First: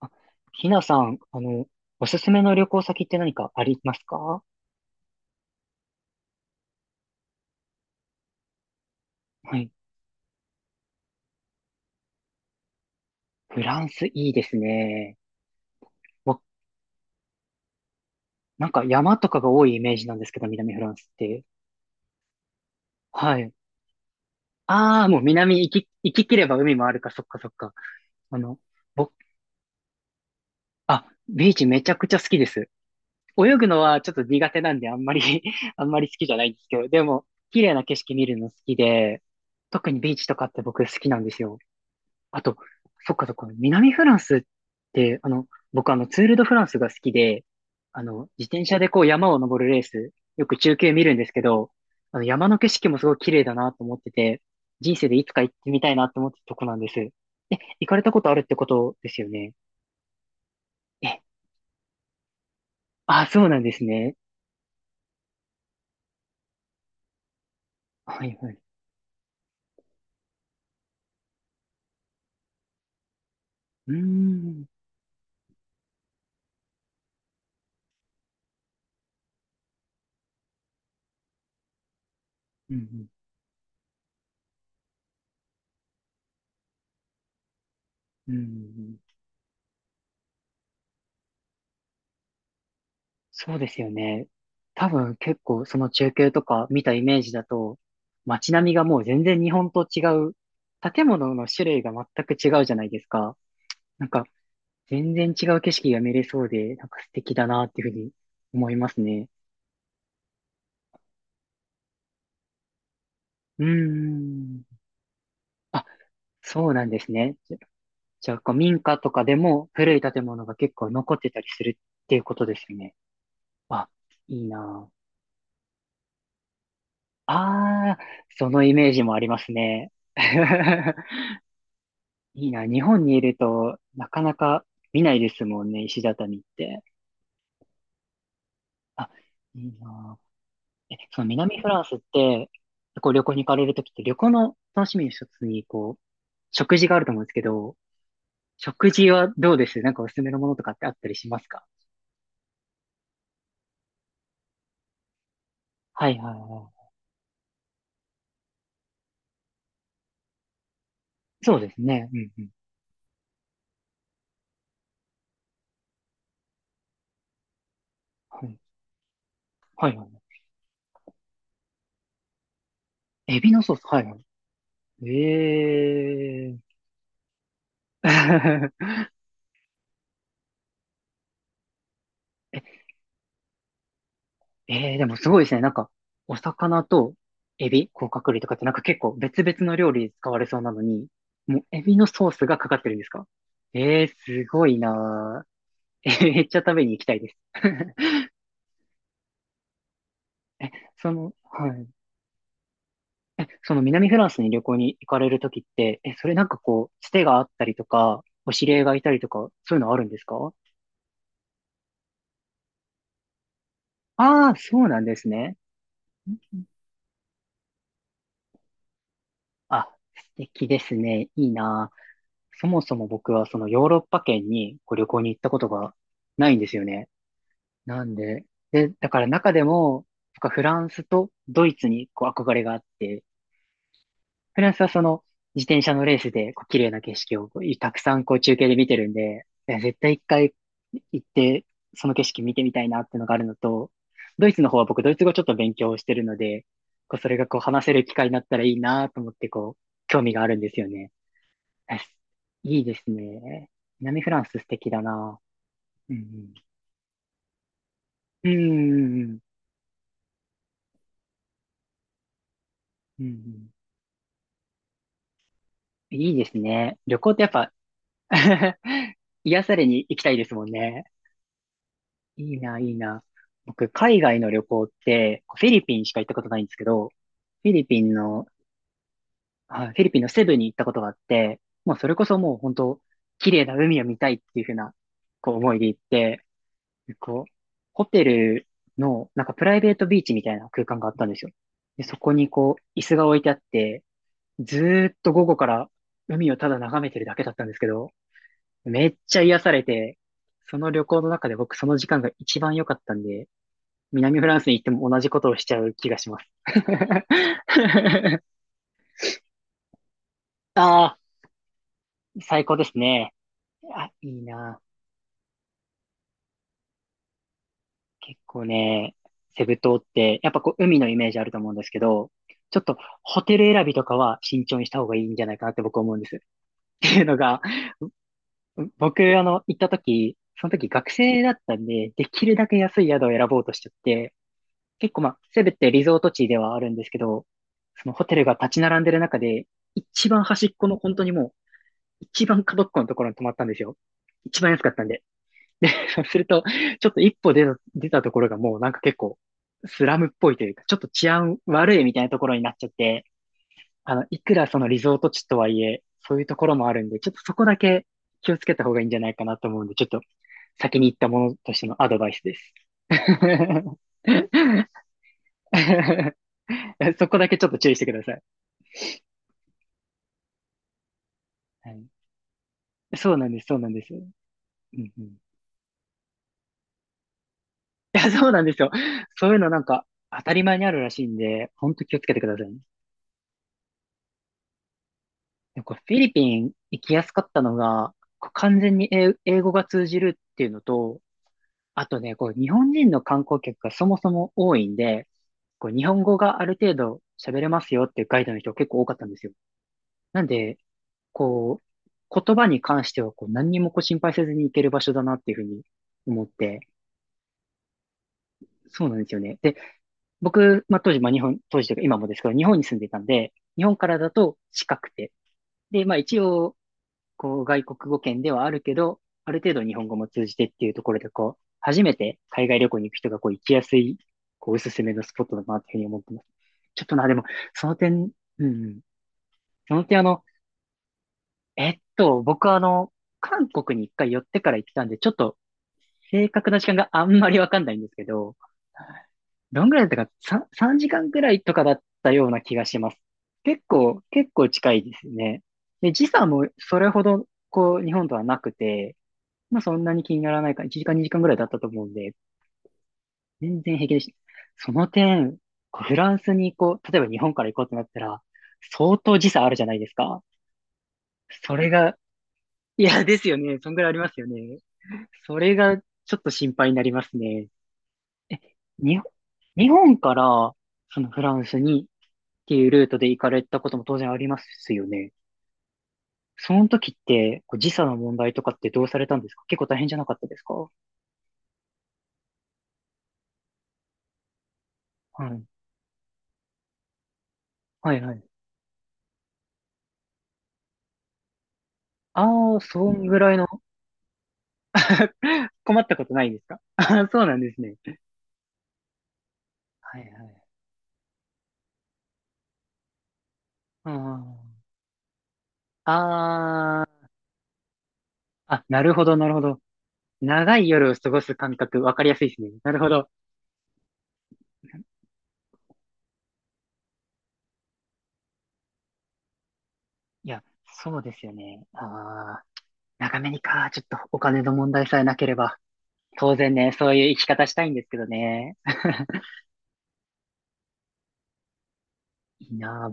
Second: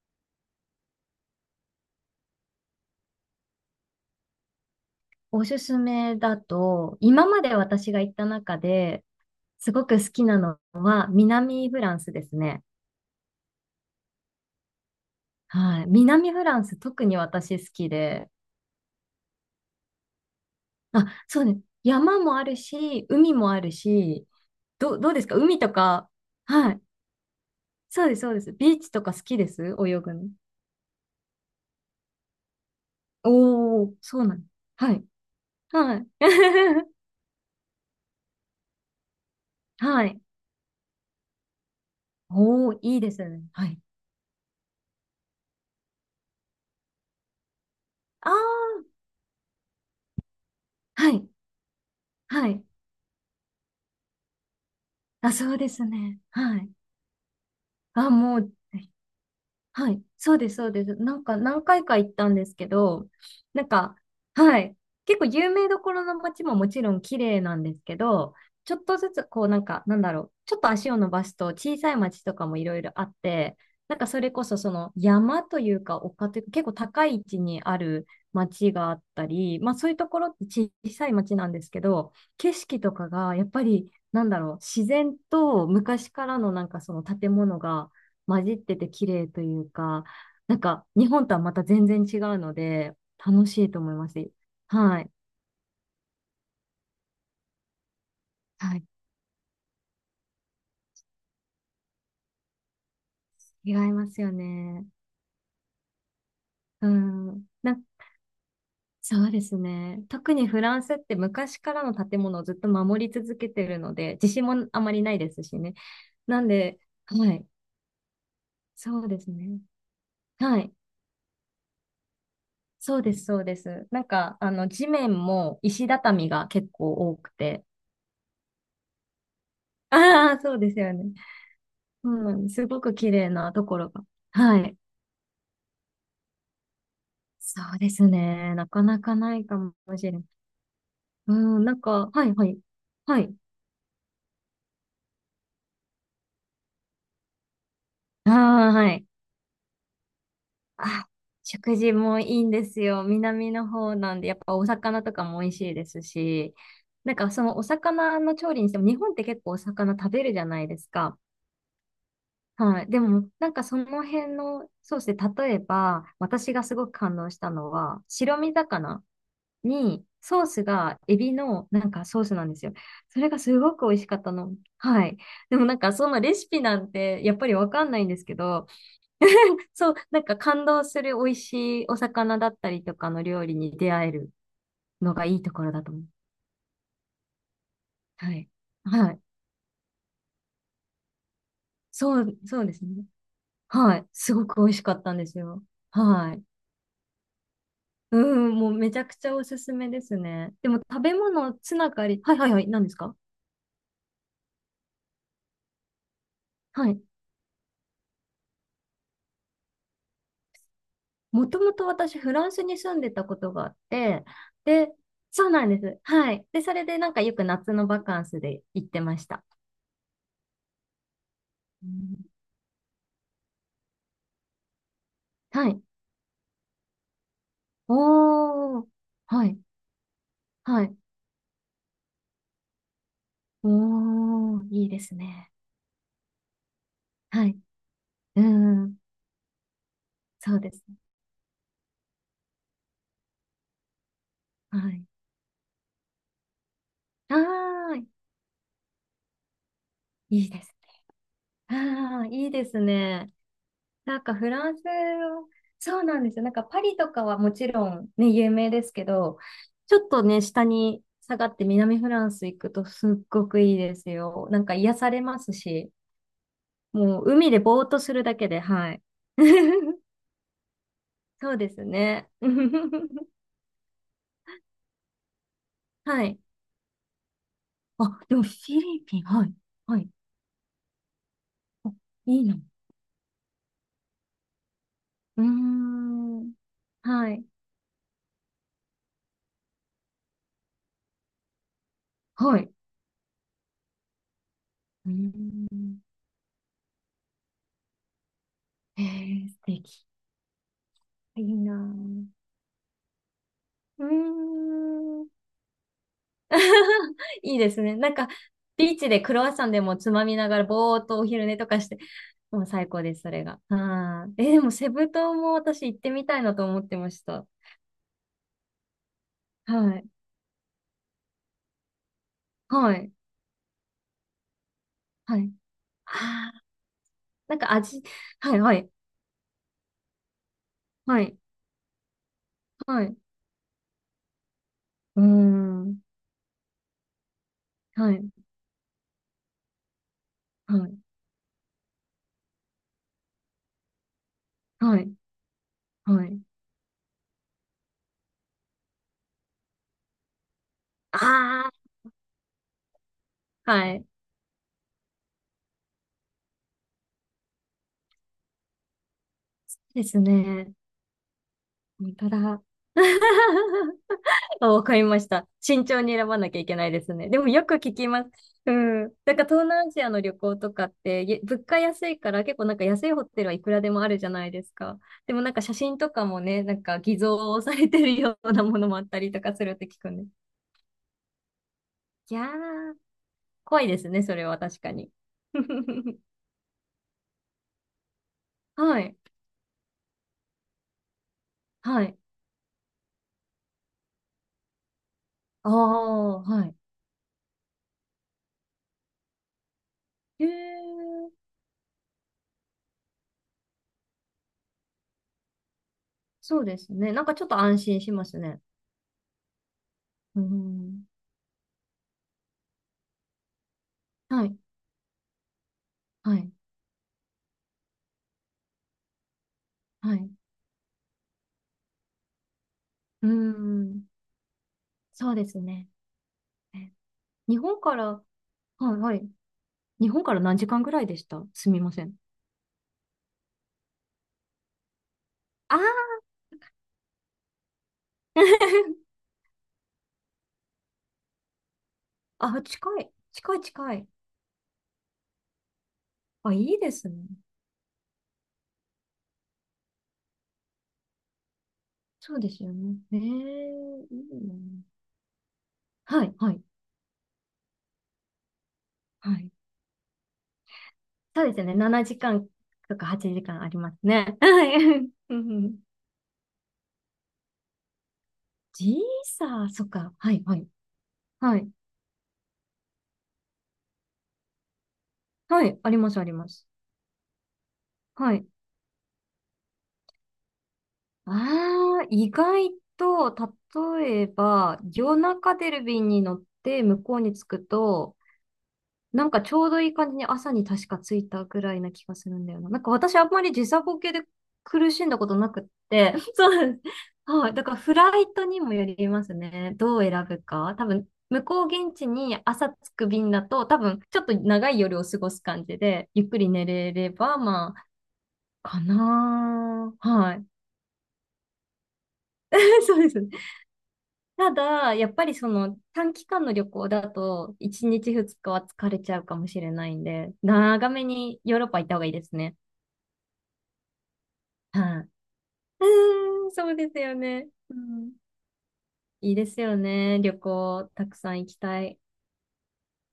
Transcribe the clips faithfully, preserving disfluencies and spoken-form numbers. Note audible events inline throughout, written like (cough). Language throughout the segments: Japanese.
あ、ひなさん、あの、おすすめの旅行先って何かありますか？おすすめだと、今まで私が行った中ではい。すごく好きなのは南フランスですね。フランスいいですね。はい。南わ、フランス特に私好きで。なんか山とかが多いイメージなんですけど、南フランスっあ、そて。うね。山もあるし、海はもい。あるし、ど、ああ、どうもでうすか海南行とき、か。行き切ればは海い。もあるか、そっかそっか。そうです、そうあです。の、ビーチと僕、か好きです泳ぐの。あ、ビーチめちゃくちゃ好きです。泳ぐのおー、はちょっそとうなん苦手なんで、はあんい。まり (laughs) あんはまい。り好きじゃないんですけど、でも、綺麗な景色見るの好きで、(laughs) 特にはビーい。チとかって僕好きなんですよ。あと、おー、いいでそっかすそっね。か、はい。南フランスって、あの、僕あの、ツール・ド・フランスが好きで、あの、あ自転車ー、でこう山を登るレース、よく中継見はるんでい。すけど、あの、山はのい。景色もすごい綺麗だなと思ってて、人生でいつあ、かそ行っうでてみすたいなとね。思ってたとはこい。なんです。え、行かれあ、たことあもるっう、てことですよね。はい、そうです、そうです。え、なんか何回か行ったんですけど、あ、そうななんんですか、ね。はい、結構有名どころの街ももちろん綺麗なんですけはど、いはい。ちょっとずつこうなんか、なんだろう、ちょっと足を伸ばすと小さい街とかもいろいろあって、うーなんかそれこそん、その山というか丘というか結構高い位置にある街があったり、まあそういうところって小さい街なんですけど、景う色とん、かがやっぱりなんだろう、自然と昔からのなんかその建物がうん、う混じっててん。綺麗というか、なんか日本とはまた全然違うので、楽そうしでいとすよ思いますね。し。多はい。分結構その中継とか見たイメージだと、街並みはがい。もう全然日本と違う、建物の種類が全く違うじゃないですか。違いなんますかよね。全然違う景色が見れそうで、なんうか素敵ん。だなっな、ていうふうに思いますそね。うですね。特にフランスって昔からの建物をずっと守り続けうてーるので、地震もん。あまりないですしね。あ、なんそうで、なんですはね。い。じゃ、じゃあこう民家そうとでかすでね。も古い建物がはい。結構残ってたりするっていうことですよね。そうです、そうです。あ、なんか、いいあの、地な面も石畳が結構多くて。あ。あー、そのイメージもありますね。ああ、そうですよ (laughs) ね。ういいん、な。すご日く本綺にい麗るなとと、ころが。なかなはかい。見ないですもんね、石畳って。そうですね。なかなあ、かないかいいもしれな。ない。え、そのう南ん、フなラんンスっか、はいはて、い。こうは旅行い。に行かれるときって、旅行の楽しみの一つに、こう、食事があると思うんですけど、ああ、食はい。事はどうです、なんかおすすめのものとかってあったあ、りしますか？食事もいいんですよ。南の方なんで、やっぱお魚とかも美味しいですはいはいし、はなんかそのお魚の調理にしても、日本って結構お魚食べるじゃないですか。い。そうですね。うんうん。はい。でも、なんかその辺のソースで、例えば、私がすごく感動したのは、白は身い魚。はいに、はソースがエビのなんかソースなんですよ。それい。がエビすのソごース、く美は味いしはかったの。はい。い。でもなんかそのレシええピなんてやっぱりわかんないんですけど、ー。(laughs) (laughs) そう、なんか感動する美味しいお魚だったりとかの料理に出会えるええ、でのもがすいごいいでとすね。こなんろだか、と思う。お魚とエビ、甲殻は類とい。かってなんか結は構い。別々の料理に使われそうなのに、もうエビのそソーう、スがそうかでかっすてるんでね。すか？はえい。え、すすごく美ご味いしかったんですなー。よ。えー、はめい。っちゃ食べに行きたいです。(laughs) うん、もうめちゃくちゃおすすめですね。え、でも食そべの、物はつい。ながり、はいはいはい、何ですかえ、その南フランスに旅行に行かれるときって、え、それなんかはこう、い。つてがあったりとか、お知り合いがいたりとか、そういうのあるんですか？もともと私、フランスに住んでたことがあって、ああー、そうで、なんですそうね。なんです。うはんい。うで、ん。それでなんかよく夏のバカンスで行ってました。あ、素敵ですね。いいうな。んそもそも僕はそのヨーロッパ圏にこう旅行に行ったこはとい。がないんですよね。なんで、おー。で、だからは中い。でも、僕はフラはンい。スとドイツにこう憧れがあって、おフー。ランスいはいでそすのね。自転車のレースでこう綺麗な景色はをい。こうたくさんこううー中継で見てん。るんで、いや絶対一回そうですね。行ってその景色見てみたいなっていうのがあるのと、ドイツの方はは僕い。ドイツ語ちょっと勉強してるので、こうそれはがこう話せーるい。機会になったらいいなと思ってこう興味があいいるんでですすよね。ね。え、あー、いいですいいですね。ね。な南んフかランフス素ランス敵だな。そううなんですよ。なんんかパリとかはもちろんね、う有ん。う名でんすけうんうん。ど、ちょっとね、下に下がって南フランス行くとすうっんうごくん。いいですよ。なんか癒されますし、いいですね。旅も行うってやっ海でぱ ぼーっとするだけで、(laughs) はい。癒され (laughs) に行きたいですもんね。そうですね。いいな、いいな。(laughs) 僕、海外の旅行って、フィリピンしかは行ったい。ことないんですけど、フィリピンあ、でもの、フィリピン、はい。あ、フはィい。リピンのセブに行ったことがあって、あもうそれこそいいもうな。本当、綺麗な海を見たいっていうふうな、うーこう思いで行って、ん。はこい。う、ホテルの、なんかプライベートビーチみたいな空間があったんですよ。で、そこにはい。こう、椅子が置いてあって、ずーうーっと午後からん。海をただ眺めてるだけだったんですけど、えめっちゃー、癒素され敵。て、その旅行のい中でい僕そなの時間が一番良かったんで、う南フーランスに行っても同ん。じことをしちゃう気がします。(laughs) いいですね。なんか、(laughs) ビーチでクロワッサンでもつまみながら、ぼーあっあ、とお昼寝とかして、も最う高で最す高です、そね。れが。あ、はいいい。えー、でも、な。セブ島も私行ってみたいなと思ってました。結構ね、セブ島はっい。て、やっぱこう海のイメージあると思うんですけど、ちょっはとい。ホテル選びとかは慎重にした方がいいんはじゃい。ないかなって僕思うんです。っあーていうのなんが、か味、はい、はい。僕あの、行った時、その時学はい。生だったんで、できるだけ安はいい。宿を選ぼうとしちゃって、結う構ーまあ、セブってん。リゾート地ではあるんですけど、そはのホい。テルが立ち並んでる中で、一番端っはこのい。本当にもう、一番角っこのところに泊まったんですよ。一番安かっはたんい。で。(laughs) で、そうはすい。ると、ちょっと一歩出た、出たところがもうなんか結構、スラムっぽいというか、ちょっと治安あ悪いみたいなところになっちゃって、あ、はい。あの、いくらそのリゾート地とはいえ、そういうところもあるんで、ちょっとそこだけ気をつけた方がいいんじゃないかなと思うんで、でちょっとすね。先に言ったものとしてのア本ドバ当イスでだ。す。あ、わかりました。慎重に選 (laughs) ばなきゃいけないですそね。こでだもけちよょっくと注聞意してきくだます。さい。うん。なんか東南アジアの旅行とかって、ゆ物価はい、安いから結構なんか安いホそうテなルんはでいす、くそうらなでんでもあす。うるじゃんないですうか。ん、いでもなんか写真とかもね、なんか偽造されてるや、よそううななんでもすのよ。もあったりとそうかいうすのるっなんて聞かくんで。当たり前にあるらしいんで、ほんと気をつけいてやくださいね。ー、怖いですね、それは確かに。なんかフィ (laughs) リピン行きやすかったのが、こう完全はにい。英英語が通じるっていうのと、はあい。とね、こう日本人の観光客がそもそも多いんで、あこう日本語あ、がはあい。る程度喋れますよっていうガイドの人結構多かったんですよ。なへえ、んで、こう、言葉に関してはこう何にもこう心配せずに行ける場所だなっていうふうに思っそうでて、すね。なんかちょっと安心しますね。そうなんですよね。で、う僕、まあ、ん。当時、まあ、日本、当時というか今もですけど、日本に住んでいたんで、日本からだはい。と近くて、で、まあは一い。応、こう、外国語圏ではあるけど、ある程度日本は語もい。通じてっていうところで、こう、初めて海外旅行に行くう人がこう行きやすん。い、こう、おすすめのスそうポでットすだなっね。ていうふうに思ってます。えちょっとな、でも、日本そかのら、点、うんうはいん、はい。その日点あ本からの、何時間ぐらいでしたすみえまっせん。と、僕はあの、韓国に一回寄ってから行ってたんで、ちょっとあー 正確な時間があんまりわかんないんですけど、(laughs) どんぐらいだったか、さん時間くらいとかだったようなあ、気がし近まい。す。近い結近い。構、結構近いですね。で、時差あ、いもいでそれすね。ほど、こう、日本とはなくて、まあそんなに気にならないから、いちじかん、にじかんぐらいだったと思うんで、そうですよね。え全然平え気でいした。いな。その点、こうフはラいンスはい。に行こう、例えば日本から行こうってなったら、相は当時い。差あるじゃないですか。そうですね。それ7が、時間といかや、8です時よ間ありね。まそんすぐらいありまね。すよはい。ね。(laughs) うんうそれんがちょっと心配になりますね。え、時日本、差、そ日っか。本はからいはい。そのフラはンい。スにっていうルートで行かれたことも当然ありますよね。はい。ありますあります。その時ってこう時差のは問い。題とかってどうされたんですか？結構大変じゃなかったですか？はああ、意外と、例えば、夜中い。出る便に乗って向こうに着くはと、いはい。なんかちょうどいい感じに朝に確か着いたぐらいな気がするんだよな。あなあ、んかそ私あんんぐまらりいの 時差ボケで苦しんだことなくっ (laughs) 困って、たこと (laughs) なそいうですなんかです。あ (laughs) そうはい。なんだでからすフね。ライトにもよりますね。どうはい選ぶはい。か。多分、向こう現地に朝着く便だと、多分、ちょっとあ長い夜を過ごす感じで、ゆっくり寝れあれー、ば、まあ、かあ、なるほど、なるほど。なー。はい。長い夜を過ごす感覚、わかりやすいですね。(laughs) なそるうほです。ど。ただ、やっぱりその短期間の旅行だと、いちにちふつかは疲れちゃうかもしれないんで、いや、長めそうでにすよヨーロッパ行ね。った方がいいですね。ああ、長めにか、ちょっとお金の問は題い。さえなければ。うーん、当そ然うでね、すそよういう生きね。方しうたいんですん。けどね。いいで (laughs) すよね。旅行、たくさん行きたい。いいなあ、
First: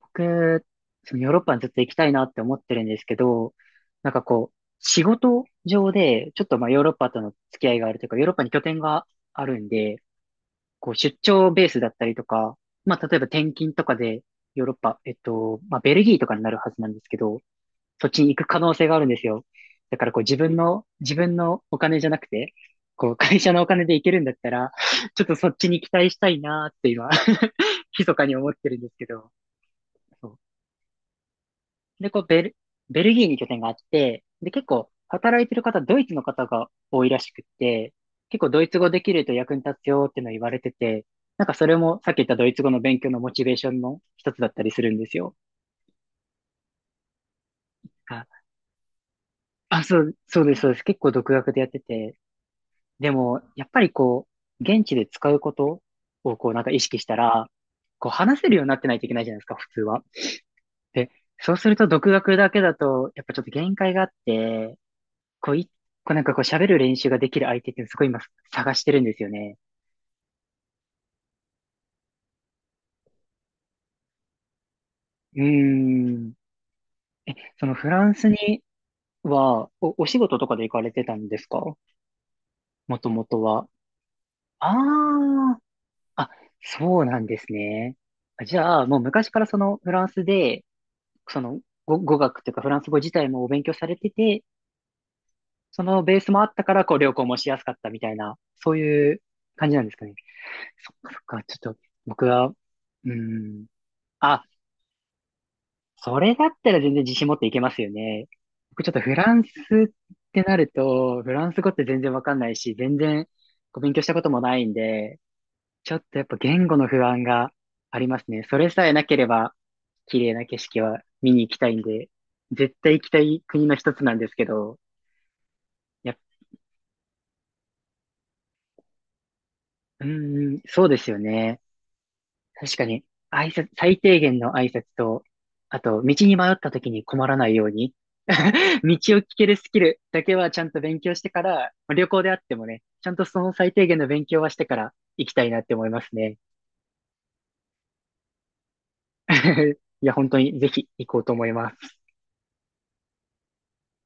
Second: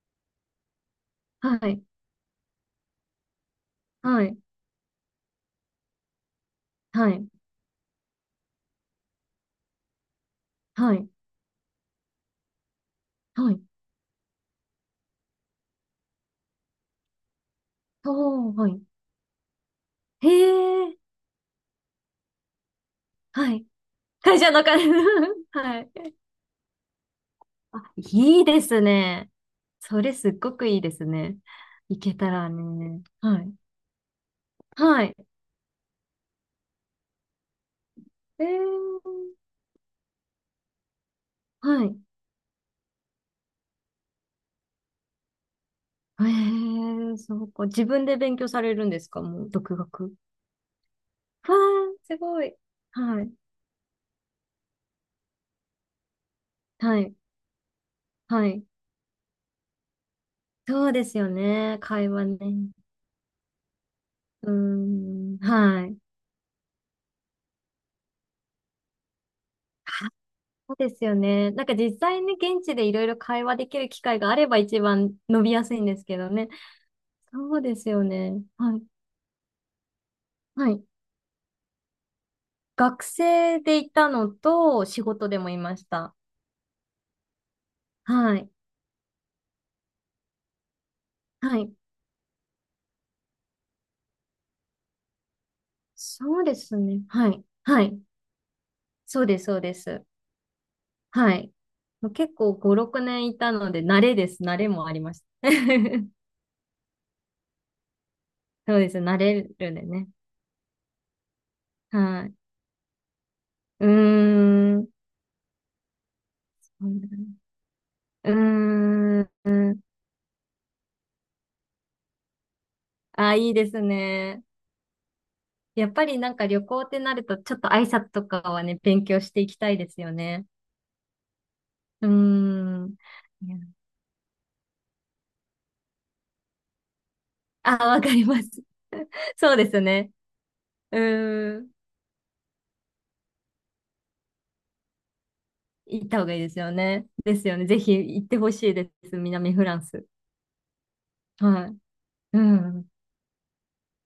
僕、そのヨーロッパはにずっとい。行きたいなって思ってるんですけど、なんかはい。こう、仕事上で、ちょっとまあヨーロッパはとい。の付き合いがあるというか、ヨーロッパに拠点があるんで、こはうい。出張ベースだったりとか、まあ例えば転はい。勤とかでヨーロッパ、えっと、まあベルギーとかになるはずなんですけど、そっちに行くおー、可は能い。性があるんですよ。だからこうへ自分の、え。自分のお金じゃなくて、こう会社はのおい。金で行けるんだっ会た社のら、金。ちょっと (laughs) そっちには期い。待したいなーって今、(laughs) あ、密かにいい思っでてるんすですけど、ね。それそすうっごくいいですね。行で、けこうたベらル、ベね。ルギーには拠い。点があって、で、結構はい。働いてる方、ドイツの方が多いらしくって、結え構ドイツ語できるとー役に立つよっていうのを言われてて、なんかそれはい。もさっき言ったドイツ語の勉強のモチベーションの一つだったりするんですよ。ええそうか。自分で勉あ、強されるんですかもう、独あそ学。う、そうです、そうです。結構独学わあ、でやってて、すごい。ではい。も、やっぱりこう、現地で使うことをこうなんか意は識しい。たら、こう話はせるよい。うになってないといけないじゃないですか、普通は。そうでで、すよそうするね。と会独話学だけね。だと、やっぱちょっと限界があっうーて、ん。こう、一はい。個なんかこう喋る練習ができる相手ってすごい今探してるんですよね。あそうですよね。なんか実際に現地でいろいろ会話できる機会があれば一番うー伸びやすいんですけどん。ね。え、そうそのでフすよランスね。にはい。は、お、お仕事とかでは行かい。れてたんですか、も学ともと生は。でいたのあと、仕事でもいーました。あ、そうなんですね。はい。じゃあ、もう昔からそのフランスで、そはのい。語、語学というかフランス語自体もお勉強されてて、そのベースもそあうっでたかすら、こう、ね。旅行はもい。しやすかっはたい。みたいな、そういうそうです、そう感でじなんですす。かね。そっかそっはか、い。ちょっと僕結は、う構ご、6ー年いたん。ので、慣れです。あ、慣れもありました。そ (laughs) れだったら全然自信持っていけますよね。そう僕ちでょっす。とフ慣ラれンスるんでっね。てなると、フランス語って全然わはかい。んないし、全然こうう勉強したこともないんーん。で、ちょっとやっぱ言語の不安がありますうね。それさえーなければ、ん。綺麗な景色は見に行きたいんで、絶対行きたあ、いいいで国のす一つなんですね。けど、やっぱやっ、りなんか旅行ってなると、ちょっと挨拶とかはね、勉強していきたいですうよね。ーん、そうですよね。うー確かん。に、い挨や拶、最低限の挨拶と、あと、道に迷った時に困らないようあ、に、わかります。道を聞 (laughs) けそるうスでキすルね。だけはちゃんとう勉強してから、ーん。まあ旅行であってもね、ちゃんとその最低限の勉強はしてから行きたいなって思いま行っすた方がね。いいですよね。ですよね。ぜひ行ってほしいです。南フラ (laughs) ンいス。や、本当にぜひ行こうと思いはまい。す。うん。